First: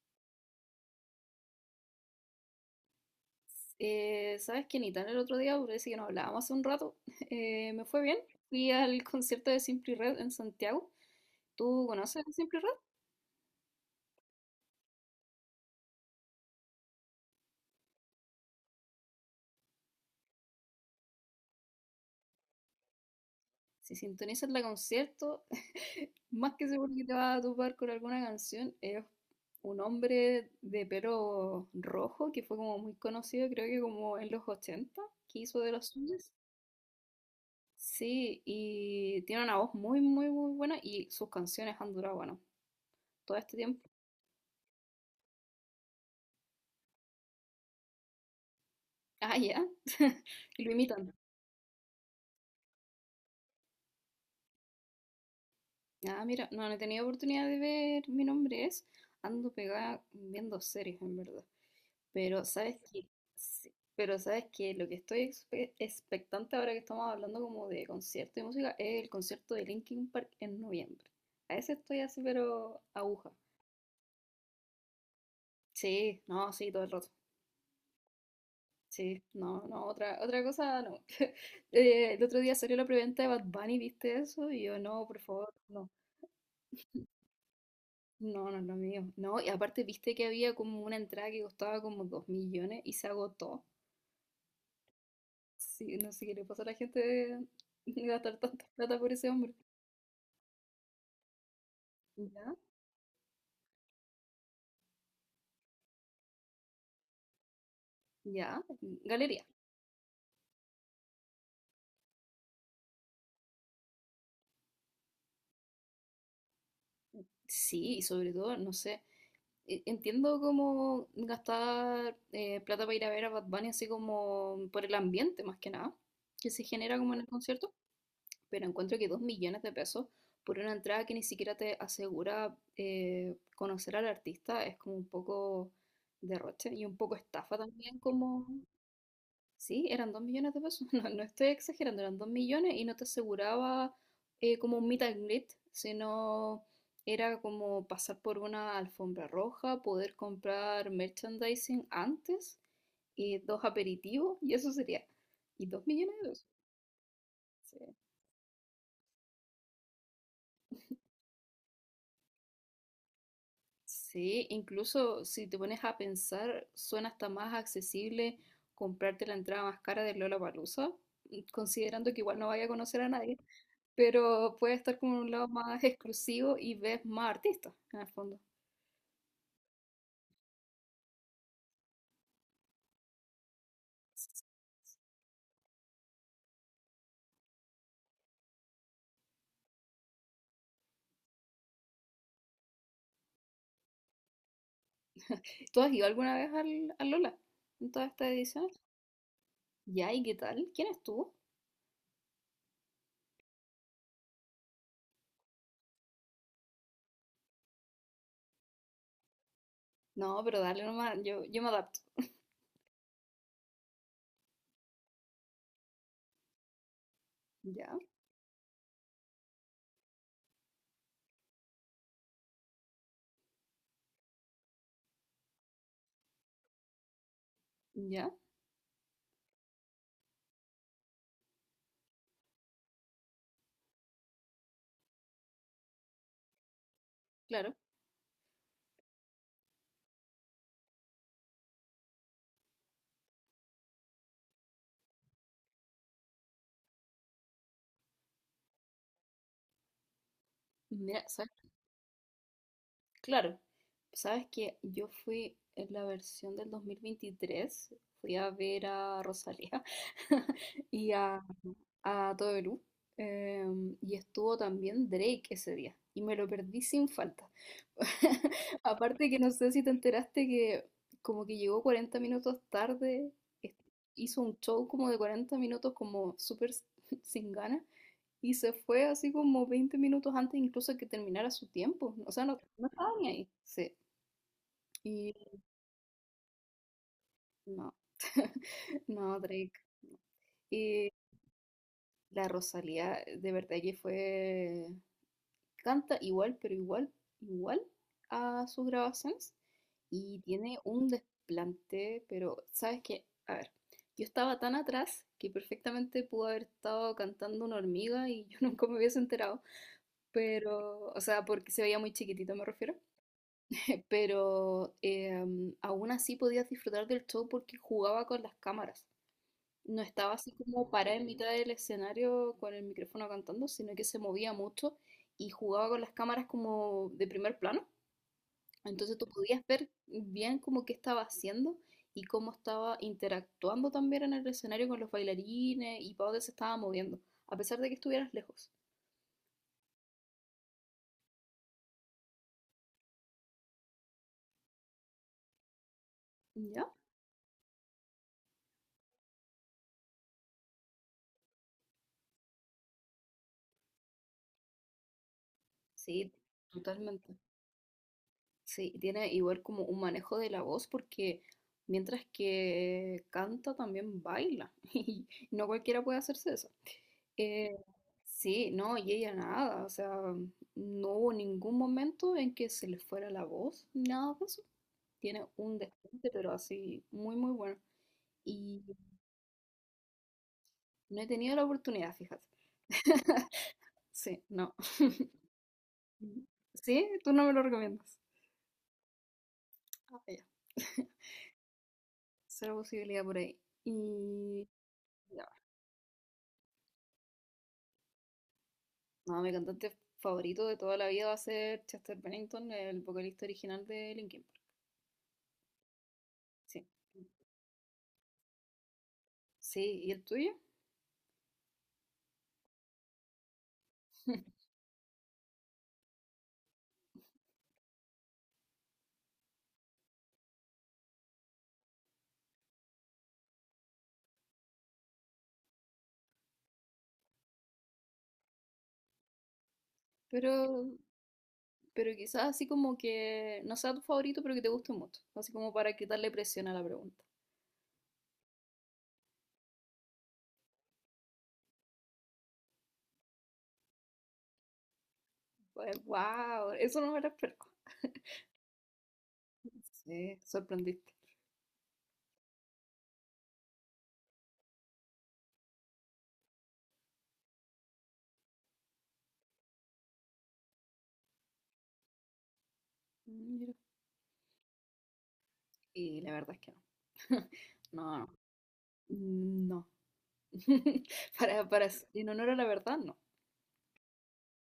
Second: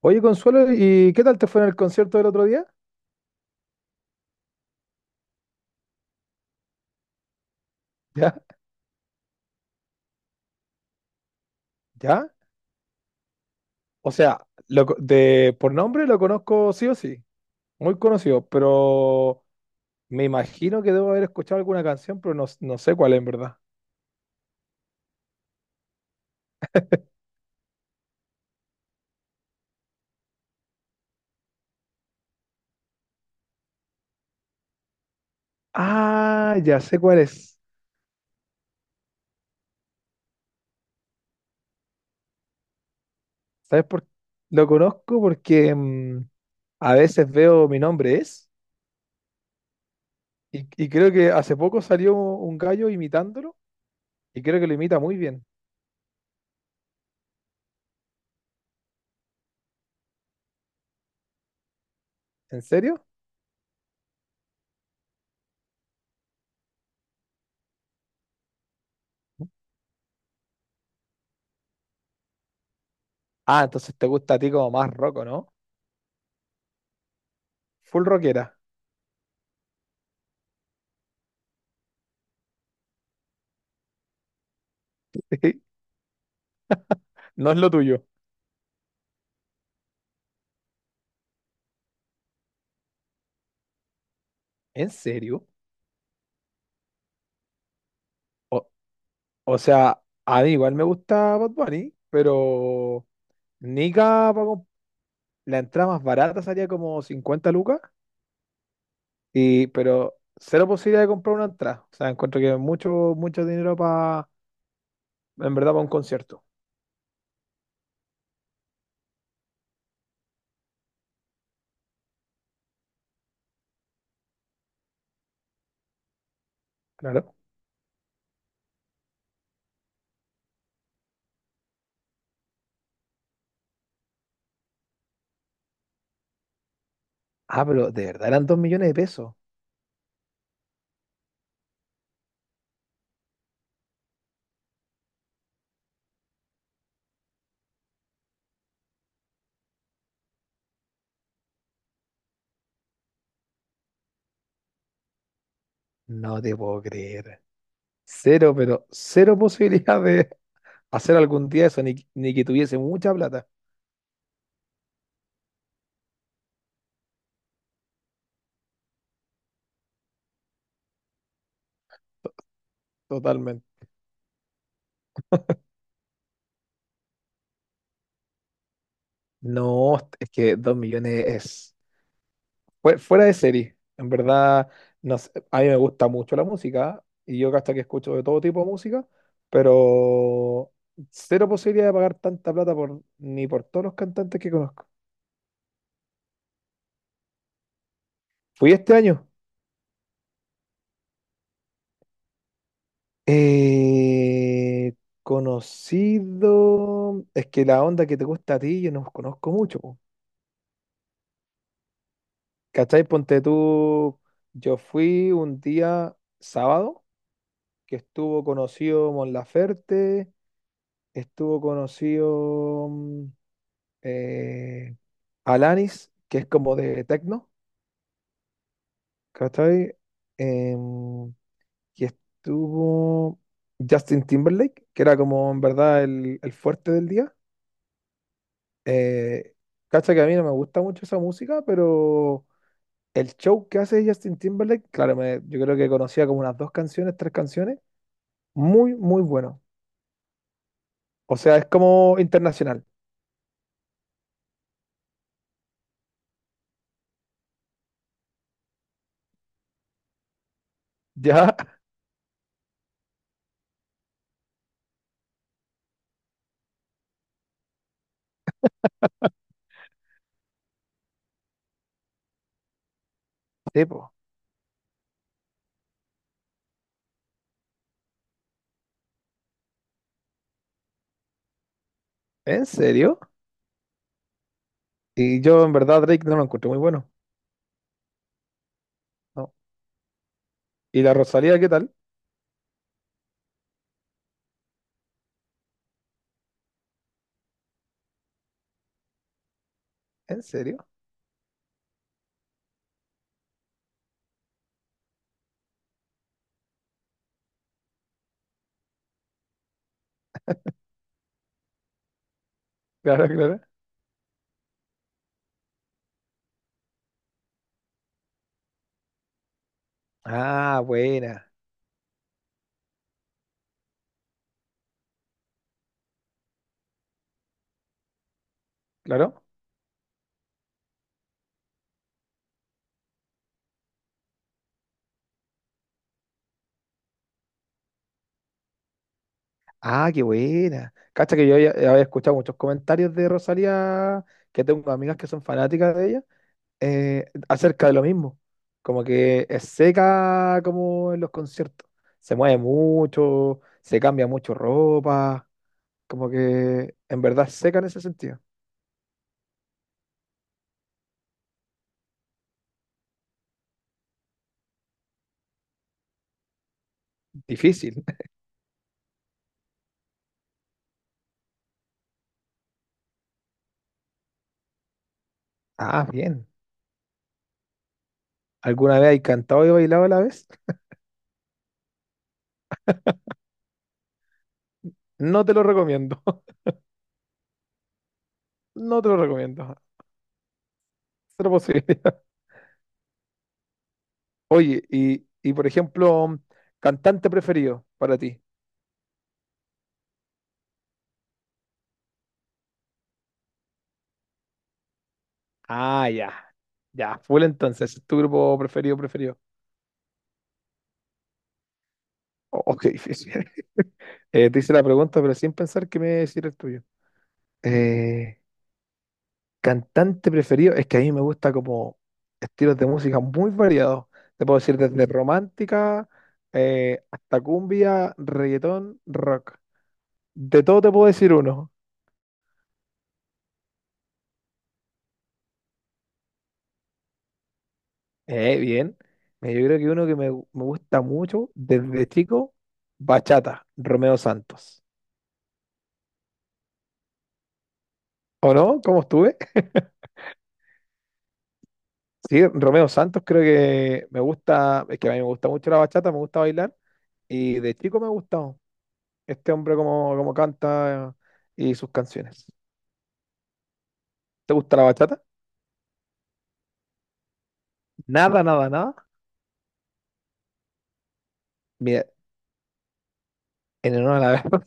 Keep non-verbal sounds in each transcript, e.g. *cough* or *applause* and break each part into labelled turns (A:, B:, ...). A: Oye, Consuelo, ¿y qué tal te fue en el concierto del otro día?
B: ¿Sabes qué, Nitán? El otro día, parece que nos hablábamos hace un rato, *laughs* me fue
A: *laughs*
B: bien.
A: ¿Ya?
B: Fui al concierto de Simply Red en Santiago. ¿Tú conoces
A: ¿Ya?
B: a Simply Red?
A: O sea, de, por nombre lo conozco sí o sí, muy conocido, pero me imagino que debo haber escuchado alguna canción, pero no, no sé cuál en verdad.
B: Si sintonizas la concierto, *laughs* más que seguro que te vas a topar con alguna canción. Es un hombre de pelo rojo que fue como muy conocido, creo que como en los 80, que hizo de los suyos.
A: Ah, ya sé cuál es.
B: Sí, y tiene una voz muy, muy, muy buena y sus canciones han durado, bueno, todo este
A: ¿Sabes
B: tiempo.
A: por Lo conozco porque a veces veo mi nombre es,
B: Ah, ya. *laughs* Y
A: y,
B: lo
A: y
B: imitan.
A: creo que hace poco salió un gallo imitándolo, y creo que lo imita muy bien.
B: Ah, mira, no, no he tenido oportunidad de ver Mi nombre es. Ando pegada viendo series, en verdad. Pero
A: ¿En
B: sabes
A: serio?
B: que, sí, pero sabes que lo que estoy expectante ahora que estamos hablando como de concierto y música es el concierto de Linkin Park en noviembre. A ese estoy así, pero aguja.
A: Ah, entonces te gusta a ti como más roco, ¿no?
B: Sí, no, sí, todo el rato.
A: Full rockera.
B: Sí, no, no, otra cosa no. *laughs* El otro día salió la preventa de Bad Bunny, ¿viste eso? Y yo, no, por favor,
A: *laughs*
B: no.
A: No es lo tuyo.
B: No, no es lo mío. No, y aparte viste que había como una entrada que costaba como 2 millones y se agotó.
A: ¿En serio?
B: Sí, no sé qué le pasó a la gente de gastar tanta
A: O,
B: plata por ese hombre.
A: o sea, a mí igual me gusta Bad Bunny,
B: Ya,
A: pero Nika, la entrada más barata salía como 50 lucas,
B: ya, galería.
A: y, pero cero posibilidad de comprar una entrada. O sea, encuentro que es mucho, mucho dinero para, en verdad, para un concierto.
B: Sí, y sobre todo, no sé, entiendo como gastar plata para ir a ver a Bad Bunny así como por el ambiente más que nada, que se genera como en el
A: Claro.
B: concierto, pero encuentro que 2 millones de pesos por una entrada que ni siquiera te asegura conocer al artista es como un poco derroche y un poco estafa
A: Ah, pero
B: también
A: de verdad eran
B: como...
A: 2 millones de pesos.
B: Sí, eran 2 millones de pesos, *laughs* no, no estoy exagerando, eran 2 millones y no te aseguraba como un meet and greet, sino era como pasar por una alfombra roja, poder comprar merchandising antes, y dos aperitivos y eso sería. Y dos millones de
A: No
B: pesos.
A: te puedo creer.
B: Sí.
A: Cero, pero cero *laughs* posibilidad de hacer algún día eso, ni, ni que tuviese mucha plata.
B: Sí, incluso si te pones a pensar, suena hasta más accesible comprarte la entrada más cara de Lollapalooza, considerando que igual no vaya a conocer a nadie,
A: Totalmente.
B: pero puede estar como en un lado más exclusivo y ves más artistas, en el fondo.
A: No, es que 2 millones es... Fuera de serie, en verdad, no sé, a mí me gusta mucho la música y yo hasta que escucho de todo tipo de música, pero cero posibilidad de pagar tanta plata por, ni por todos los cantantes que conozco.
B: ¿Tú has ido alguna vez al Lola en todas estas
A: Fui
B: ediciones?
A: este año.
B: Ya, ¿y qué tal? ¿Quién estuvo?
A: eh, conocido. Es que la onda que te gusta a ti, yo no conozco mucho, po.
B: No, pero dale nomás, yo me adapto.
A: ¿Cachai? Ponte tú. Yo fui un día sábado que
B: Ya,
A: estuvo conocido Mon Laferte, estuvo conocido. Eh, Alanis, que es como de techno,
B: ya,
A: ¿cachai? Em, y estuvo Justin Timberlake, que era como en verdad el fuerte del día.
B: claro.
A: Eh, cacha que a mí no me gusta mucho esa música, pero el show que hace Justin Timberlake, claro, yo creo que conocía como unas dos canciones, tres canciones, muy, muy bueno.
B: Mira,
A: O
B: ¿sabes?
A: sea, es como internacional.
B: Claro, sabes que yo fui en la versión del 2023, fui a ver a Rosalía *laughs* y a,
A: Ya,
B: a Todo Perú, y estuvo también Drake ese día, y me lo perdí sin falta. *laughs* Aparte que no sé si te enteraste que como que llegó 40 minutos tarde,
A: *laughs*
B: es-
A: tipo,
B: hizo un show como de 40 minutos como súper *laughs* sin ganas, y se fue así como 20 minutos antes incluso que terminara su tiempo, o sea, no,
A: ¿en
B: no estaba
A: serio?
B: ni ahí, sí.
A: Y yo en verdad Drake no lo encuentro muy bueno.
B: No, *laughs* no,
A: ¿No?
B: Drake.
A: ¿Y
B: Y
A: la Rosalía qué tal?
B: la Rosalía, de verdad que fue, canta igual, igual a sus grabaciones. Y
A: ¿En serio?
B: tiene
A: *laughs*
B: un desplante, pero ¿sabes qué? A ver, yo estaba tan atrás que perfectamente pudo haber estado cantando una hormiga y yo *laughs* nunca me hubiese enterado. Pero, o sea, porque se veía muy chiquitito, me refiero.
A: Claro, claro.
B: *laughs* Pero aún así podías disfrutar del show porque jugaba con las cámaras. No estaba así
A: Ah,
B: como parada en mitad
A: buena.
B: del escenario con el micrófono cantando, sino que se movía mucho y jugaba con las cámaras como de primer plano. Entonces tú
A: Claro.
B: podías ver bien como qué estaba haciendo y cómo estaba interactuando también en el escenario con los bailarines y para dónde se estaba moviendo, a pesar de que estuvieras lejos.
A: Ah, qué buena. Cacha que yo ya, ya había escuchado muchos comentarios de Rosalía, que tengo amigas que son fanáticas de ella,
B: ¿Ya?
A: acerca de lo mismo. Como que es seca como en los conciertos. Se mueve mucho, se cambia mucho ropa. Como
B: Sí,
A: que en
B: totalmente.
A: verdad es seca en ese sentido.
B: Sí, y tiene igual como un manejo de la voz porque mientras que canta también baila *laughs* y no cualquiera puede hacerse eso. Eh,
A: Difícil. *laughs*
B: sí, no, y ella nada, o sea, no hubo ningún momento en que se le fuera la voz, nada de eso. Tiene un
A: Ah,
B: desplante,
A: bien.
B: pero así, muy, muy bueno. Y
A: ¿Alguna vez hay cantado y bailado a la vez?
B: no he tenido la oportunidad, fíjate. *laughs* Sí, no.
A: No te lo recomiendo.
B: Mm.
A: *laughs*
B: Sí, tú no me lo recomiendas.
A: No te lo recomiendo.
B: Ah, ya. *laughs*
A: Cero posible.
B: Cero posibilidad por ahí. Y
A: Oye, y,
B: ya,
A: y por ejemplo, cantante preferido para ti.
B: no, mi cantante favorito de toda la vida va a ser Chester Bennington, el vocalista original de Linkin Park.
A: Ah, ya.
B: Sí,
A: Ya, full entonces, es tu grupo preferido, preferido.
B: sí, ¿y el tuyo?
A: Oh, oh, qué difícil. *laughs* Te
B: *laughs*
A: hice la pregunta, pero sin pensar que me decir el tuyo. Eh, cantante preferido, es que a mí me gusta como estilos de música muy variados. Te puedo decir desde romántica hasta cumbia, reggaetón, rock. De todo
B: Pero
A: te puedo decir uno.
B: Pero quizás así como que no sea tu favorito, pero que te guste mucho. Así como para quitarle presión a la pregunta.
A: Bien. Mira, yo creo que uno que me gusta mucho desde chico, bachata, Romeo Santos.
B: Pues, wow, eso no me lo esperaba.
A: ¿O no? ¿Cómo estuve? *laughs*
B: Sí, sorprendiste.
A: Sí, Romeo Santos creo que me gusta, es que a mí me gusta mucho la bachata, me gusta bailar y de chico me ha gustado este hombre como, como canta y sus canciones.
B: Mira.
A: ¿Te gusta la bachata?
B: Y la verdad es que no. *laughs* No, no.
A: Nada, nada, nada.
B: No. *laughs* Para,
A: Mira,
B: en honor a la verdad, no.
A: en honor a la *laughs* verdad.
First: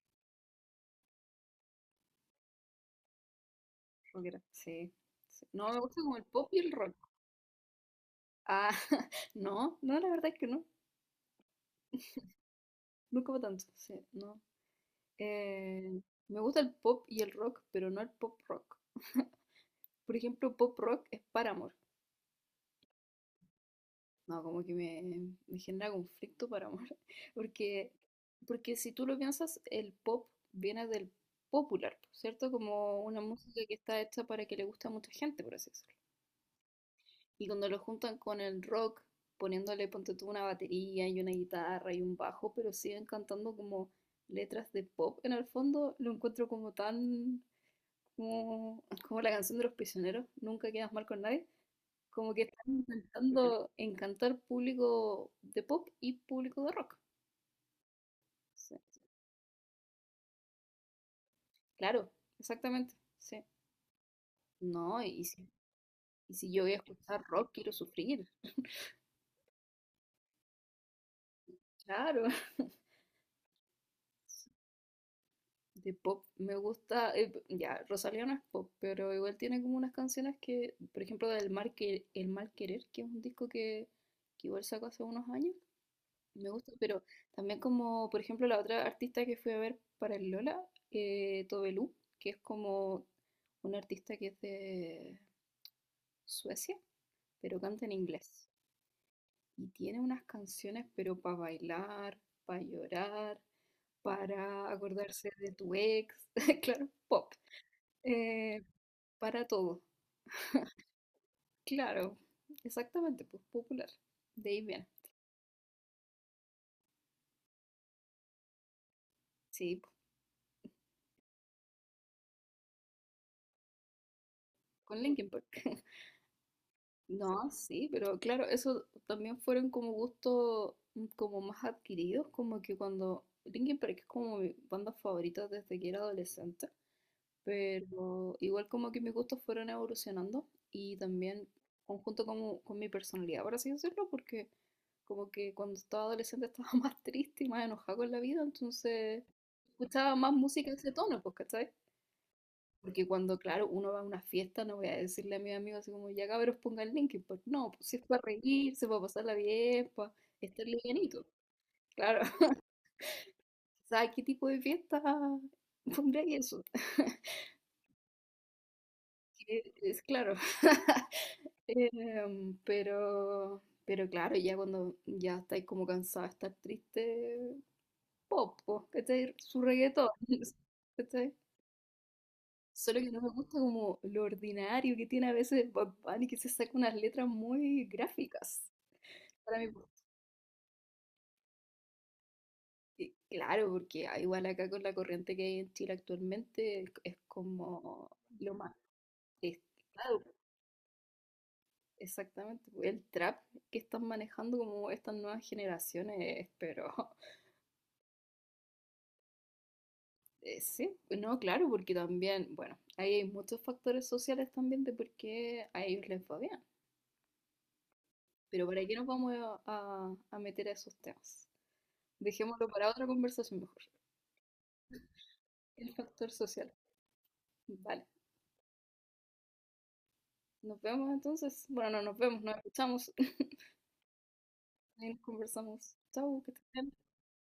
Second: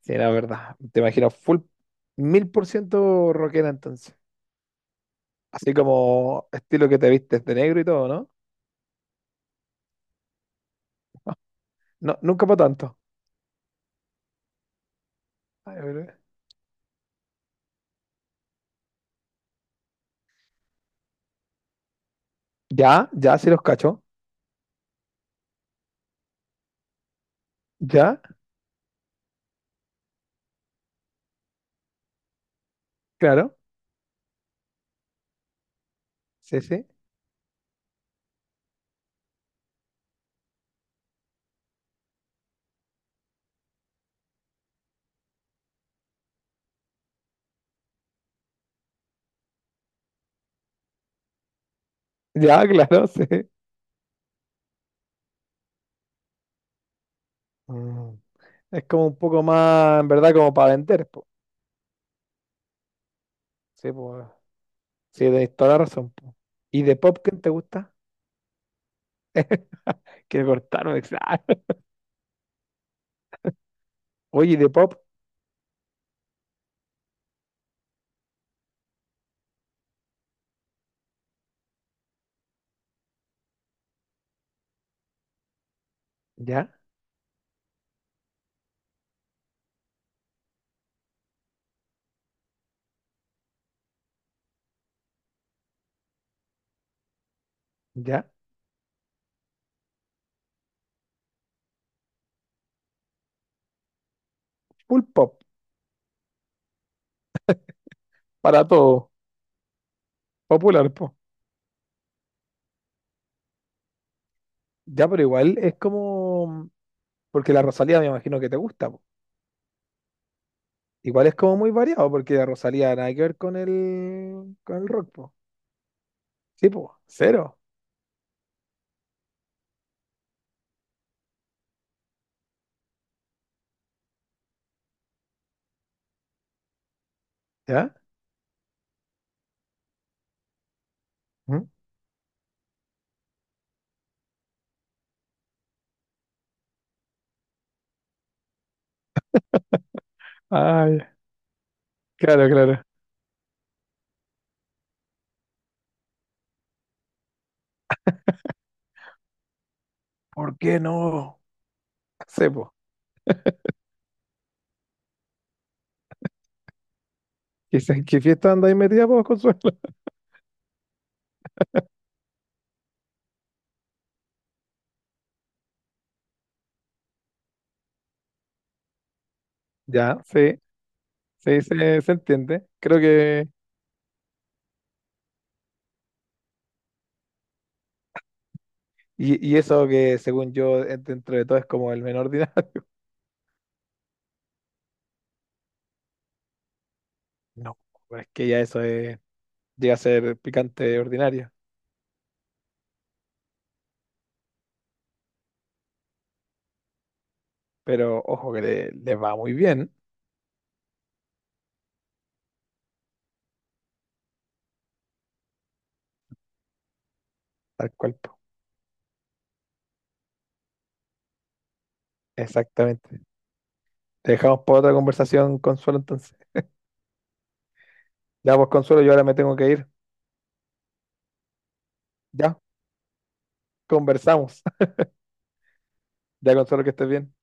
A: Sí, la verdad. Te imagino full 1000% rockera entonces.
B: Rockera. Sí, sí. No,
A: Así
B: me gusta como el pop
A: como
B: y el
A: estilo
B: rock.
A: que te vistes de negro y todo, ¿no?
B: Ah, *laughs* no, no, la verdad es que no.
A: No, nunca para tanto.
B: Nunca va tanto. Sí, no.
A: A
B: Eh,
A: ver,
B: Me gusta el pop y el rock, pero no el pop rock. Por ejemplo, pop rock es Paramore.
A: ya, ya, sí los cacho.
B: No, como que me genera conflicto para amor. *laughs* Porque,
A: Ya,
B: porque si tú lo piensas, el pop viene del popular, ¿cierto? Como una
A: claro.
B: música que está hecha para que le guste a mucha gente, por así decirlo.
A: Sí, sí.
B: Y cuando lo juntan con el rock, poniéndole, ponte tú, una batería y una guitarra y un bajo, pero siguen cantando como letras de pop en el fondo, lo encuentro como tan... Como la canción de los prisioneros, nunca quedas mal con nadie. Como que
A: Ya, *laughs*
B: están
A: claro, sí.
B: intentando encantar público de pop y público de rock.
A: Mm.
B: Sí,
A: Es como un poco más, en verdad, como para vender, po.
B: claro, exactamente. Sí.
A: Sí, pues.
B: No, y
A: Sí,
B: si,
A: tenéis toda la razón, po.
B: yo voy a
A: ¿Y de pop
B: escuchar
A: quién te
B: rock, quiero
A: gusta?
B: sufrir.
A: Quiero cortarme, *laughs* exacto.
B: Claro. *laughs*
A: Oye, ¿y de pop,
B: De pop me gusta, ya, Rosalía no es pop, pero igual tiene como unas canciones que, por ejemplo, del Mal, que, El Mal Querer, que es un disco que, igual sacó hace unos años. Me
A: ya,
B: gusta, pero también como, por ejemplo, la otra artista que fui a ver para el Lola, Tobelú, que es como una artista que es de Suecia, pero canta en
A: ya.
B: inglés. Y tiene unas canciones, pero para bailar, para llorar, para
A: Full
B: acordarse
A: pop,
B: de tu ex, *laughs* claro, pop, eh,
A: para todo.
B: para todo.
A: Popular, po.
B: Claro, exactamente, pues popular. De ahí viene.
A: Ya, pero igual es como. Porque la Rosalía me imagino que te gusta, po.
B: Sí, pues,
A: Igual es como muy variado, porque la Rosalía nada que ver con el
B: con
A: rock,
B: Linkin
A: po.
B: Park. *laughs*
A: Sí, pues,
B: No,
A: cero,
B: sí, pero claro, eso también fueron como gustos como más adquiridos, como que cuando Linkin Park es como mi banda favorita desde que era adolescente,
A: ¿ya?
B: pero igual como que mis gustos fueron evolucionando y también
A: ¿Mm?
B: conjunto como con mi personalidad, por así decirlo, porque como que cuando estaba adolescente estaba *laughs* más triste y más enojada con la vida, entonces escuchaba más música de ese
A: Ay,
B: tono, pues, ¿cachai?
A: claro, claro.
B: Porque cuando, claro, uno va a una fiesta, no voy a decirle a mis amigos así como, ya cabros, ponga el Linkin Park. No, pues si es para reírse, para pasarla bien, para
A: ¿Por
B: estar
A: qué
B: livianito.
A: no?
B: Claro.
A: Sí, pues.
B: *laughs* ¿Sabes qué tipo de fiesta pondría eso? *laughs*
A: Quizás qué fiesta andáis metida, pues, Consuelo.
B: Que
A: *laughs*
B: es claro. *laughs* Pero, claro, ya cuando ya estáis como cansada de estar triste, pop, po, ¿cachai? Su reggaetón,
A: Ya, sí,
B: *laughs* ¿cachai?
A: sí, se entiende.
B: Solo
A: Creo
B: que no me
A: que.
B: gusta como lo ordinario que tiene a veces Bad Bunny, que se saca unas letras muy gráficas.
A: Y
B: Para mí,
A: eso que, según yo, dentro de todo es como el menor ordinario. *laughs*
B: claro, porque ah, igual acá con la corriente que hay en Chile actualmente, es
A: No,
B: como
A: pues es que
B: lo
A: ya
B: más...
A: eso es,
B: es-
A: llega a
B: claro,
A: ser picante ordinario.
B: exactamente. Pues, el trap que están manejando como estas nuevas generaciones, pero *laughs*
A: Pero ojo que le va muy bien
B: sí, no, claro, porque también, bueno, ahí hay muchos factores sociales también de por qué a ellos les va bien.
A: al cuerpo.
B: Pero ¿para qué nos vamos a meter a esos temas? Dejémoslo para otra
A: Exactamente.
B: conversación mejor.
A: Te dejamos para otra conversación,
B: El
A: Consuelo,
B: factor
A: entonces.
B: social. Vale.
A: Ya, pues, Consuelo, yo ahora me tengo que ir.
B: Nos vemos entonces. Bueno, no nos vemos, nos
A: Ya,
B: escuchamos. *laughs*
A: conversamos. *laughs*
B: Ahí nos conversamos. Chau, que
A: Ya, Consuelo, que
B: te
A: estés bien.